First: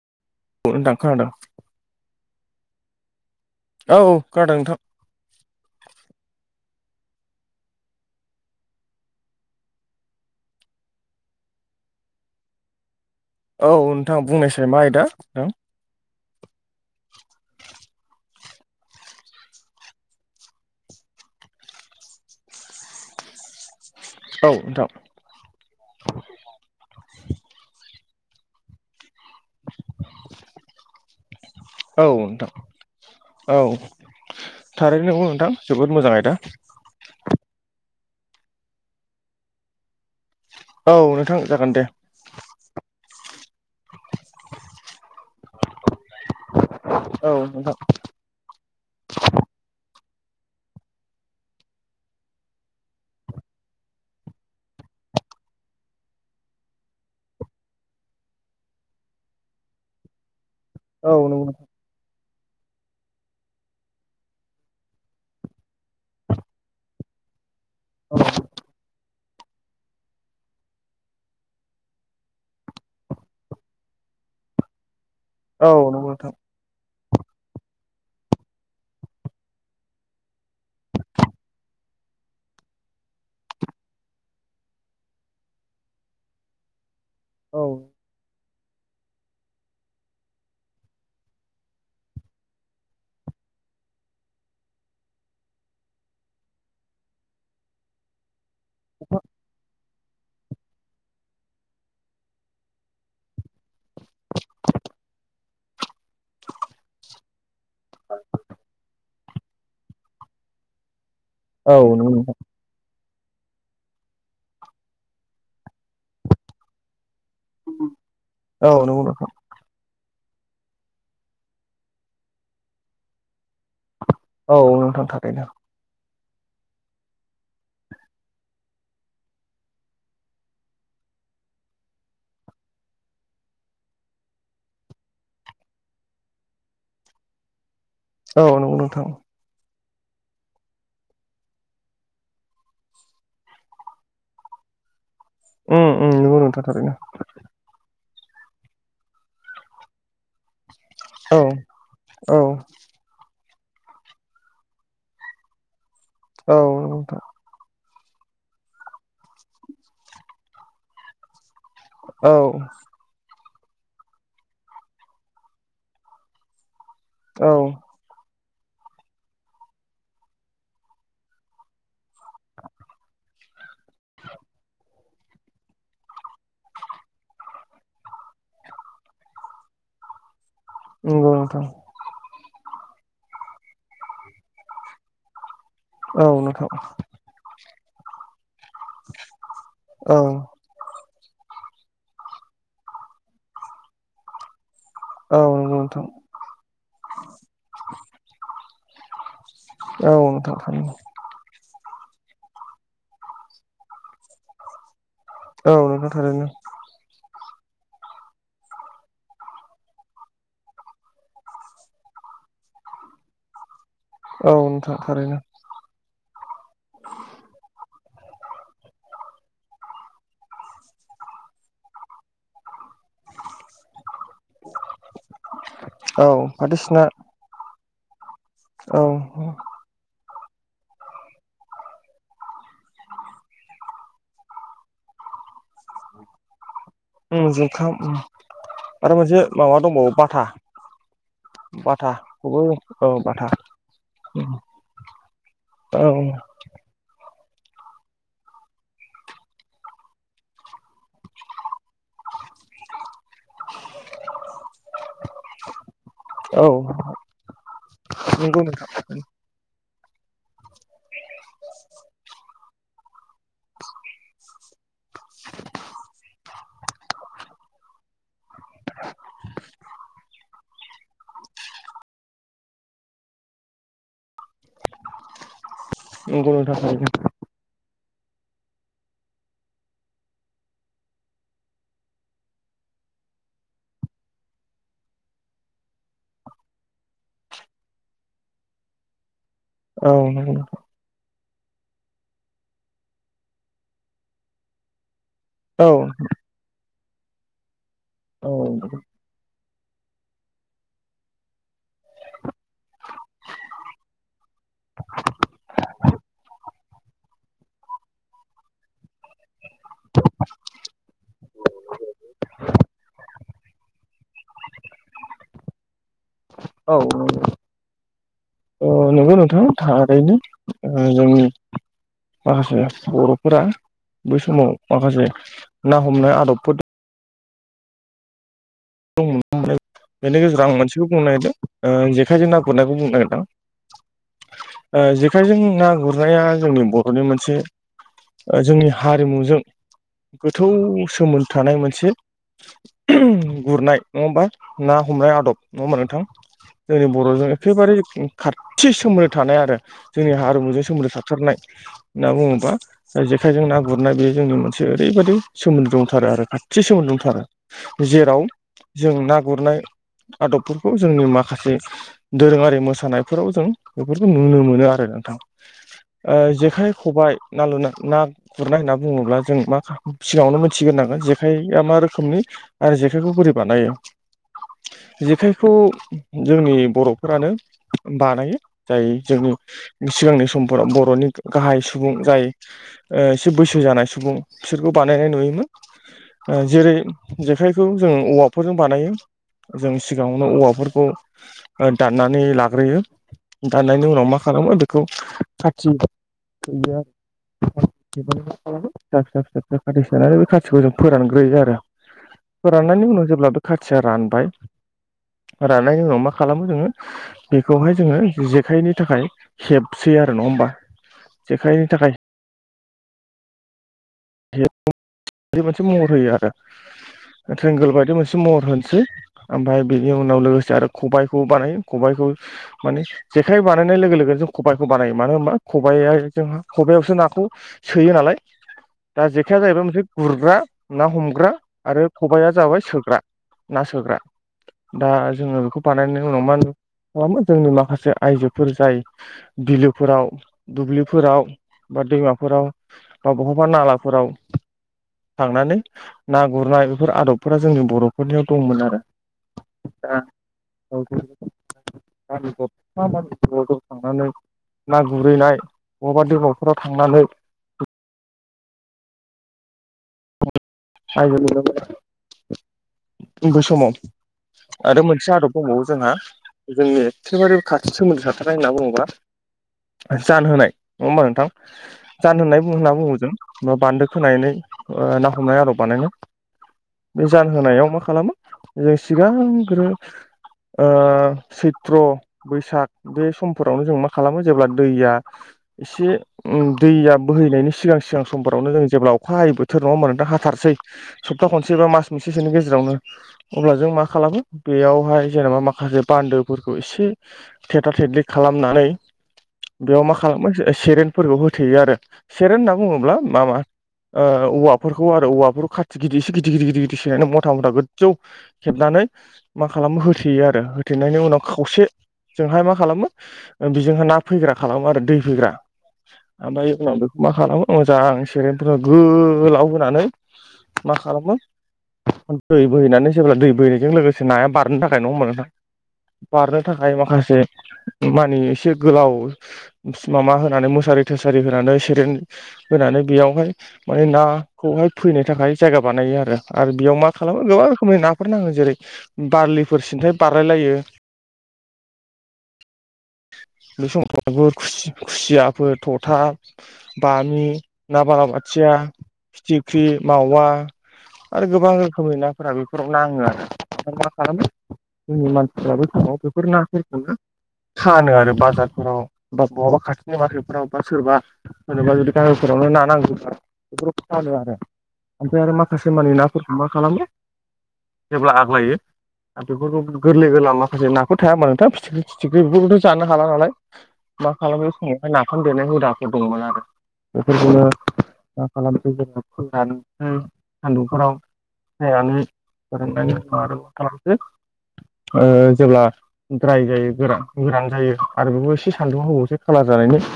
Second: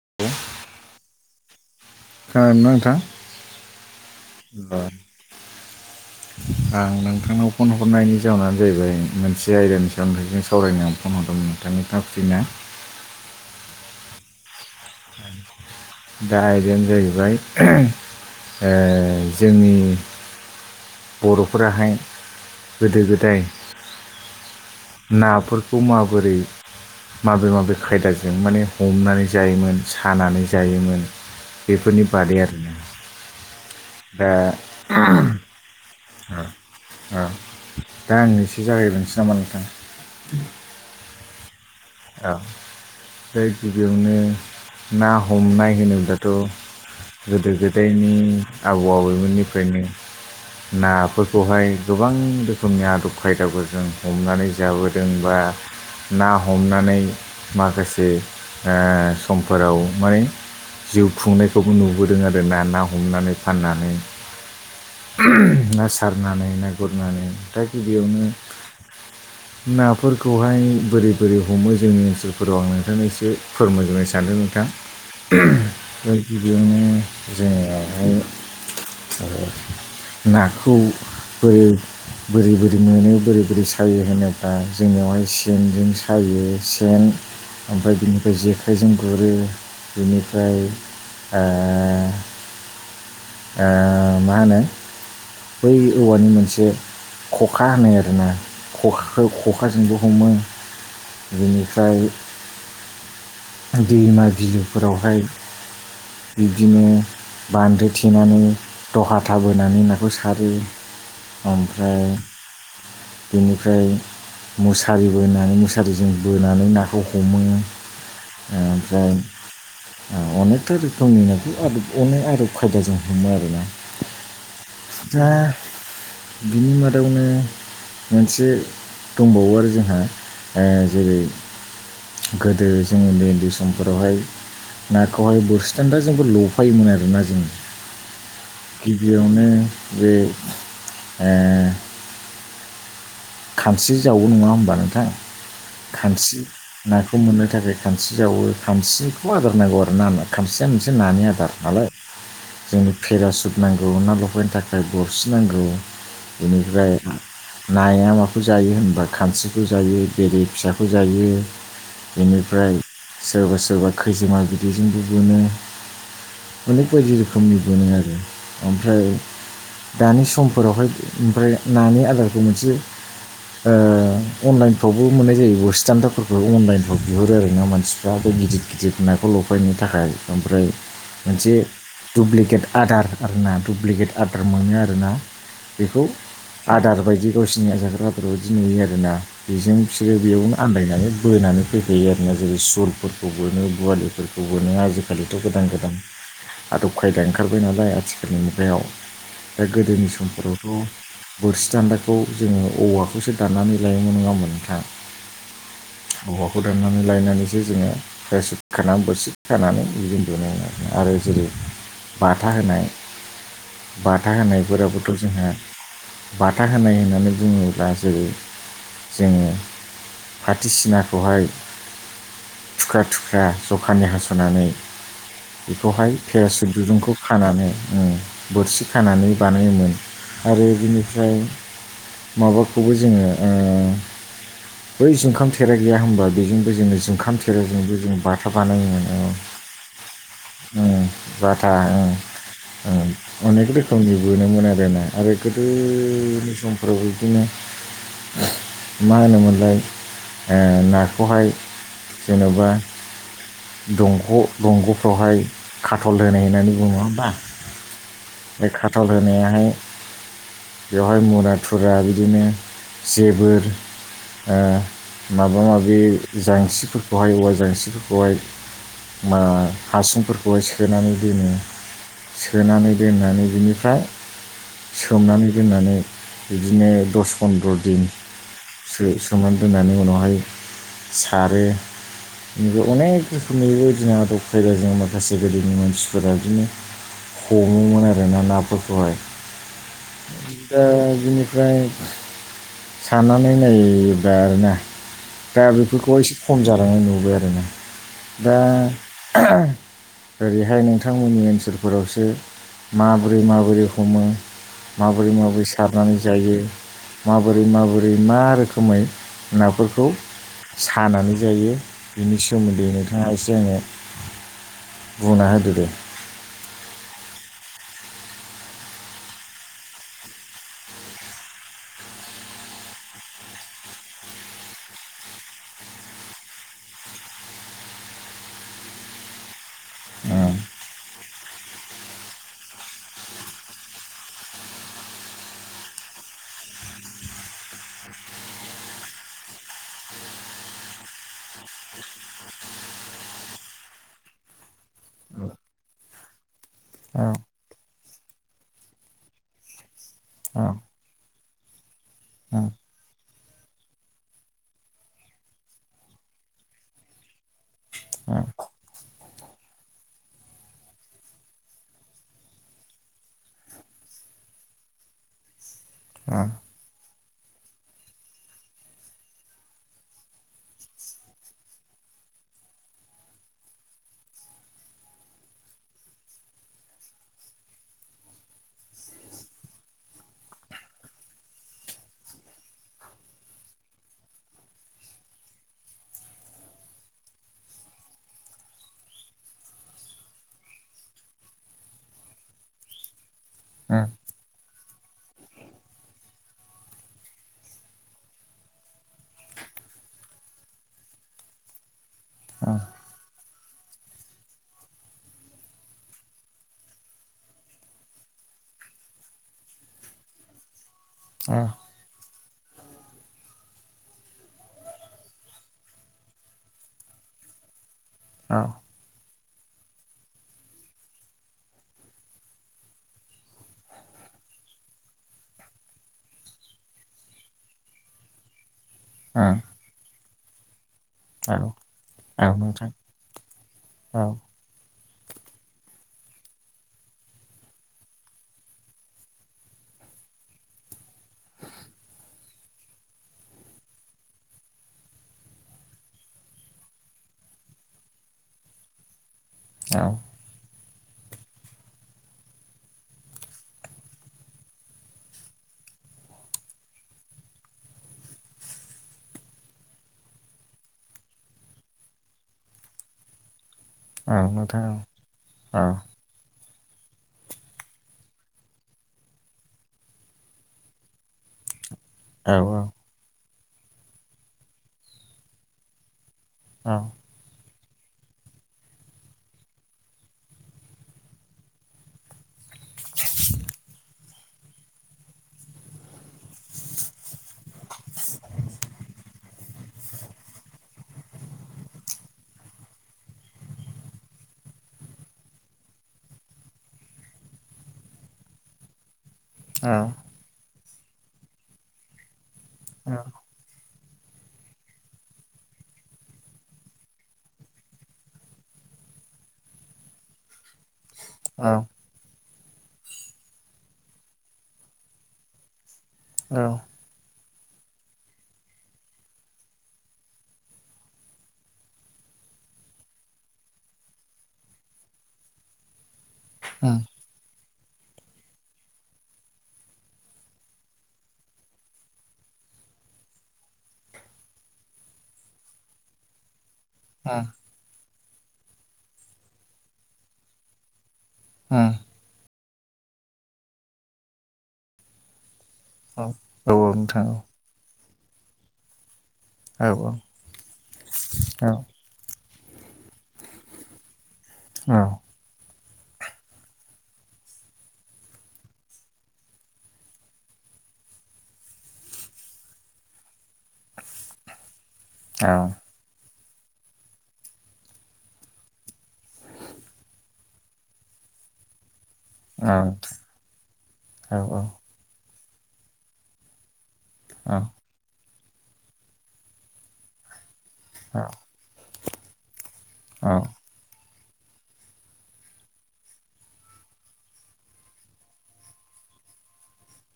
[inaudible] औ नोंथां खोनादों खोनादोंना नोंथां? औ औ खोनादों नोंथां [inaudible] आं नोंथांनाव फन हरनायनि जाउनानो जाहैबाय मोनसे आयदानि सायाव नोंथांजों सावरायनो आं फन हरदोंमोन नोंथांनि थाङा फ्रिना? औ नोंथां बुंनायसाय मा आयदा नोंथां। दा आयदायानो जाहैबाय ओ जोंनि बर'फोराहाय गोदो गोदाय औ नोंथां। नाफोरखौ माबोरै? माबे माबे खायदाजों माने हमनानै जायोमोन सानानै। जायोमोन औ नोंथां औ बेफोरनि बादै नोंथां आरो ना। औ थारैनो नंगौ नोंथां जोबोद मोजां आयदा। औ दा आंनो एसे जागायग्रोनोसै नामा नोंथां? औ नोंथां जागोन दे। औ। फाय गिबियावनो ना हमनाय होनोब्ला थ' औ गोदो नोंथां गोदायनि आबौ आबैमोननिफ्रायनो नाफोरखौहाय गोबां रोखोमनि आदब खायदाफोरजों हमनानै जाबोदों बा ना हमनानै माखासे आ समफोराव हाय जिउ औ नंगौ नोंथां खुंनायखौबो नुबोदों आरो ना। ना हमनानै फाननानै। ना सारनानै ना गुरनानै। दा गिबियावनो नाफोरखौहाय बोरै बोरै हमो जोंनि ओनसोलफोराव आं नोंथांनो एसे फोरमायग्रोनो सानदों नोंथां। औ नंगौ आमफाय नोंथां गिबियावनो जोंनियावहाय नाखौ बोरै बोरै बोरै मोनो बोरै बोरै सायो होनोब्ला, जोंनियावहाय सेनजों सायो सेन औ ओमफ्राय बिनि बे जेखाइजों गुरो बिनिफ्राय आ ओ मा होनो बै औवानि मोनसे खखा होनो आरोना खखाखौ खखाजोंबो हमो। बेनिफ्राय दैमा बिलोफोरावहाय बिब्दिनो बान्दो थेनानै दहाथा बोनानै नाखौ सारो औ ओमफ्राय नंगौ नोंथां बेनिफ्राय मुसारि बोनानै मुसारिजों बोनानै ना खौ हमो औ नंगौ ओमफ्राय नोंथां ओ अनेकथा रोखोमनि नाखौ अने अनेक आदब खायदाजों हमो आरोना। औ नोंथां दा थारैनो बिनि मादावनो मोनसे दंबावो आरो जोंहा ओ जेरै गोदो जों उन्दै उन्दै समफोरावहाय नाखौहाय बोरसि दान्दा जोंबो लफायोमोन आर ना जों। औ नंगौ नोंथां गिबियावनो बे ओ खानस्रि जावौ नङा होनोमबा नोंथां उम उम नंगौ खानस्रि नोंथां थारैनो ना खौ मोननो थाखाय खानस्रि जावो खानस्रिखौ आदार नांगौ आर ना मा खामसिया मोनसे नानि औ आदार नालाय औ जोंनि पेरासुट नांगौ ना लफायनो थाखाय बरसि नांगौ औ नंगौ बेनिफ्राय नोंथां नाया माखौ जायो होनबा खानस्रिखौ जायो बेरे फिसाखौ जायो। औ बेनिफ्राय सोरबा सोरबा खैजोमा बिदैजोंबो बोनो। अनेक बायदि रोखोमनि मोनो आरो। ओमफ्राय दानि समफोरावहाय ओमफ्राय नानि आदारखौ मोनसे ओ अनलाइन फ्रावबो मोननाय जायो बोरसि दानदाफोरखौ अनलाइनफ्राव बिहरो आरो ना मानसिफ्रा बे गिदिर गिदिर नाखौ लफायनो थाखाय। ओमफ्राय नंगौ मोनसे नोंथां दुप्लिकेट आदार आर ना दुप्लिकेट आदार मोनो आरोना बेखौ औ नोंथां आदार बायदि गावसिोरनि आ जाग्रा आदार बायदि नुयो आरो। जोङा बेजों फोरो औ बेयावनो आन्दायनानै बोनानै फैखायो आरोना जेरै सुलफोरखौ बोनो बवालिफोरखौ बोनो आजि आथिखालिथ' औ गोदान नंगौ गोदान नोंथां आदब खायदा ओंखारबाय नालाय आथिखालनि मुगायाव दा गोदोनि औ नोंथां समफोरावथ' थारैनो बोरसि दान्दाखौ जोङो औवाखौसो दाननानै लायोमोन नङाम मोनोंथां औ नोंथां थारैनो औवाखौ दाननानै लायनानैसो जोङो सि खानानै बोरसि खानानै बिदि दुनो मोन आरो आरो जेरै बाथा होनाय बाथा औ नोंथां होनायफोराबोथ' थारैनो जोंहा बाथा होनाय होननानै बुङोब्ला दा जेरै जोङो फाथिसिनाखौहाय थुख्रा थुख्रा जखानि हास'नानै औ फाथो सिना [unintelligible] खानानै बोरसि औ खानानै बानायोमोन आरो बिनिफ्राय माबाखौबो जोङो बै जुखाम थेरा गैया होनबा बेजोंबो जोङो ओंखाम उम जुखाम सेराजोंबो जों उम बाथा बानाय आरो मोनो मोनसे माबा दंबावो बाथा बाथा बाथाखौबो औ बाथा अनेक रोखोमनि बोननोमोन आरोना आरो औ गोदोनि समफ्रावाबो बिदिनो मा होनोमोनलाय नाखौहाय जेन'बा दंग' दंग'फ्रावहाय खाटल होनाय औ होननानै बुङो हबा नंगौ बे नोंथां खाथल होनायाहाय बेवहाय मुरा थुरा बिदिनो जेबोर ओ माबा माबि जांसिरिफोरखौहाय औवा जांसिरिफोरखौहाय मा हासुंफोरखौ बेहाय सोनानै दोनो सोनानै दोननानै बिनिफ्राय सोमनानै दोननानै नंगौ नोंथां बिदिनो थारैनो दस सन्द्र दिन [unintelligible] सोमनानै दोननानै उनावहाय सारो [unintelligible] हमोमोन आरोना नाफोरखौहाय औ नंगौ नोंथां दा बिनिफ्राय साननानै नायबाय आरोना दा बेफोरखौ एसे खम जालांनाय नुुबाय आरो ना दा औ ओरैहाय नोंथांमोननि ओनसोलफोरावसो माबोरै माबोरै हमो माबोरै माबोरै सारनानै जायो माबोरै माबोरै मा रोखोमै नाफोरखौ सानानै जायो बिनि सोमोन्दै नोंथाङा एसे आङो बुंना होदो दे औ ओ नंगौ नोंथां थारैनो जोंनि माखासे बर'फोरा बै समाव माखासे ना हमनाय आदबफोर द दं [unintelligible] बेनि गेजेराव आं मोनसेखौ बुंनो नागिरदों जेखायजों ना गुरनायखौ बुंनो नागिरदोंं जेखायजों ना गुरनाया जोंनि बर'नि मोनसे जोंनि हारिमुजों गोथौ सोमोन्दो थानाय मोनसे गुरनाय नङा होमबा ना हमनाय औ आदब नङा होमबा नोंथां जोंनि औ बर'जों एखेबारे खाथि सोमोन्दो थानाय आरो जोंनि ओम ओम हारिमुजों सोमोन्दो थाथारनाय ओम [unintelligible] जेखायजों ना गुरनाय बे जोंनि मोनसे ओरैबायाददि सोमोन्दो दंथारो आरो खाथि सोमोन्दो दंथारो जेराव ओम जों ना गुरनाय आदबफोरखौ जोंनि माखासे दोरोङारि मोसानायफोराव जों बेफोरखौ नुनो मोनो आरो नोंथां। ओ ओम जेखाइ, खबाइ ना लुनो ना गुरनाय होनना बुङोब्ला जों मा सिगाङावनो मोनथिग्रोनांगोन जेखाइआ मा रोखोमनि आरो जेखाइखौ बोरै बानायो। जेखाइखौ जोंनि बर'फोरानो बानायो जाय जोंनि सिगांनि समफोराव बर'नि गाहाय सुबुं जाय ओ एसे बैसो जानाय सुबुं बिसोरखौ बानायनाय नुयोमोन ओ जेरै जेखाइखौ जों औवा फोरजों बानायो जों सिगाङावनो औवाफोरखौ ओ दाननानै लाग्रोयो। औ ओम दाननायनि उनाव मा खालामो बेखौ खाथि होयो आरो [unintelligible] [unintelligible] बे फिसा फिसा फिसा फिसा खाथि सानै बे खाथिखौ जों फोरानग्रोयो आरो [unintelligible] औ राननायनि उनाव जेब्ला बे खाथिया रानबाय राननायनि उनाव मा खालामो जोङो बेखौहाय जोङो जेखाइनि थाखाय हेबसै आरो नङा होमबा जेखायनि थाखाय मोनसे महर होयो आरो ट्रेंगोल बायदि मोनसे महर होनोसै ओमफ्राय बेनि उनाव लोगोसे आरो खबायखौ बानायो खबाइखौ माने [unintelligible] जेखाइ बानायनाय लोगो लोगोन जों खबाइखौ बानायो मानो होनबा खबाइआ जों खबायावसो नाखौ सोयो नालाय दा जेखाया जाहैबाय मोनसे गुरग्रा ना हमग्रा ग्रा आरो खबाइआ जाबाय नोंथां सोग्रा ना सोग्रा औ दा जोङो बेखौ बानायनायनि उनाव मा खालामो जोंनि माखासे आइजोफोर जाय बिलोफोराव दुब्लिफोराव बा दैमाफोराव बा बहाबा नाला फोराव थांनानै ना गुरनाय बेफोर आदबफोरा जोंनि बरफोरनियाव दंमोन आरो औ दा औ [unintelligible] [unintelligible] ना गुरैनाय बबावबा दैबावफोराव थांनानै बै समाव औ नोंथां औ आरो मोनसे आदब [unintelligible] समाव जोंहा जोंनि एखेबारे खाथि सोमोन्दो थाथारनाय होनना बुङोब्ला जान होनाय नङा होमबा नोंथां। जान औ होननाय होनना बुङो जों बान्दो खोनायानै ओ ना हमनाय आरो बानायनाय औ बे जानहोनायाव मा खालामो जों सिगांग्रो ओ सैत्र बैसाग बे समफोरावनो जों मा खालामो जेब्ला दैया एसे उम दैया बोहैनायनि सिगां सिगां समफोरावनो जों जेब्ला अखा हायै बोथोर नङा [unintelligible] हाथारसै सप्ता खनसे बा मास मोनसेसोनि गेजेरावनो अब्ला जों मा खालामो बेयावहाय जेनेबा माखासे बान्दोफोरखौ एसे थेथला थेथलि खालामनानै औ बेयाव मा खालामो सेरेनफोरखौ होथेयो आरो सेरेन होनना बुङोब्ला मा मा औवाफोरखौ आरो औवाफोरखौ खाथि गिदिर एसे गिदिर गिदिर गिदिर गिदिर सैनानै मथा मथा गोजौ [unintelligible] हेबनानै मा खालामो होथेयो आरो होथेनायनि उनाव खावसेजोंहाय मा खालामो बिजोंहा ना फैग्रा खालामो आरो दै फैग्रा। ओमफ्राय उनाव बेखौ मा खालामो मोजां सेरेनफोरनो गोलाव होनानै- मा खालामो दै बोहैनानै जेब्ला दै बोहैनायजों लोगोसे नाया बारनो थाखाय नङा होमबा नोंथां। बारनो ओम थाखाय ओम माखासे मानि एसे गोलाव माबा होनानै मुसारि थोसारि होनानै सेरेन होनानै बेयावहाय माने नाखौहाय फैनो थाखाय जायगा बानायो आरो बेयाव मा खालामो गोबां रोखोमनि ना फोर नाङो जेरै बारलिफोर सिन्थाय बारलायलायो। उम [unintelligible] फोर थथा औ औ औ नोंथां बामि ना बाला बाथिया फिटि थिख्रि औ मावा आरो औ गोबां रोखोमनि नाफोरा बेफोराव नाङो आरो मा खालामो औ जोंनि मानसिफ्राबो थ' बेफोर नाफोरखौनो फानो आरो बाजारफोराव बा बहाबा खाथिनि मारकेटफोराव बा सोरबा [unintelligible] ओमफ्राय आरो माखासे मानि नाफोरखौ मा खालामो जेब्ला आग्लायो आरो बेफोरखौ गोरलै गोरलाम माखासे नाफोर थाया होमबा नोंथां फिथिख्रि फिथिख्रि बेफोरखौथ' जानो हाला नालाय मा औ खालामो बे समावहाय नाफाम देनाय हुदाफोर दंमोन आरो बेफोरखौनो मा खालामसै जोङो फोरानसै सान्दुंफोराव फानो फोरोंनायनि औ आरो मा खालामसै ओ जेब्ला द्राय जायो गोरा-गोरान जायों आरो एखौ एसे सानदुंआव होबावसै खालार जानायनि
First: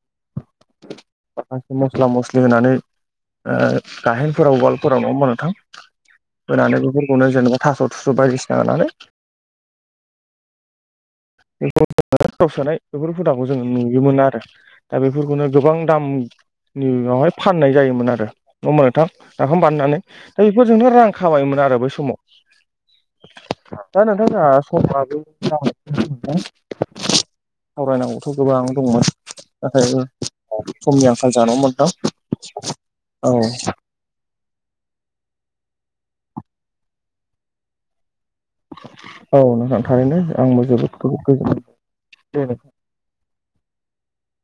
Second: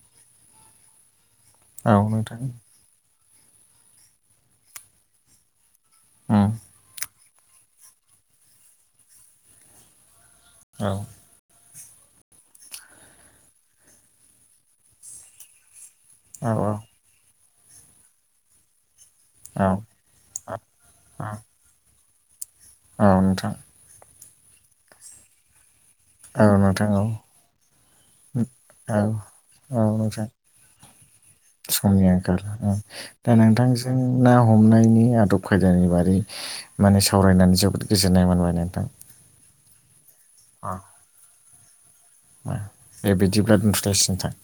[inaudible] माखासे औ मस्ला नोंथां मस्लि होनानै ओ गाहेनफोराव उवालफोराव नङा होमबा नोंथां उम होनानै बेफोर खौनो जेनेबा थास थुस बायदिसिना होनानै औ आव सोनाय बेफोर हुदाखौ जोङो नुयोमोन आरो ओ बेफोरखौनो गोबां औ दामनि उनावहाय फानाय जायोमोन आरो नङा होमबा नोंथां औ नाफाम बानायनानै दा बेफोरजोंनो रां खाबायोमोन आरो बै समाव औ नोंथां [unintelligible] औ नोंथां औ सावरायनांगौथ' गोबां औ दंमोन। औ नाथाय नोंथां समनि आंखाल जोंहा नङा होमबा नोंथां। औ जों ना हमनायनि आदब खायदानि बारै माने सावरायनानै जोबोद गोजोननाय मोनबाय नोंथां। औ नोंथां थारैनो आंबो अ जोबोद गोजोनबाय दे नोंथां दे बेयदिबा [unintelligible]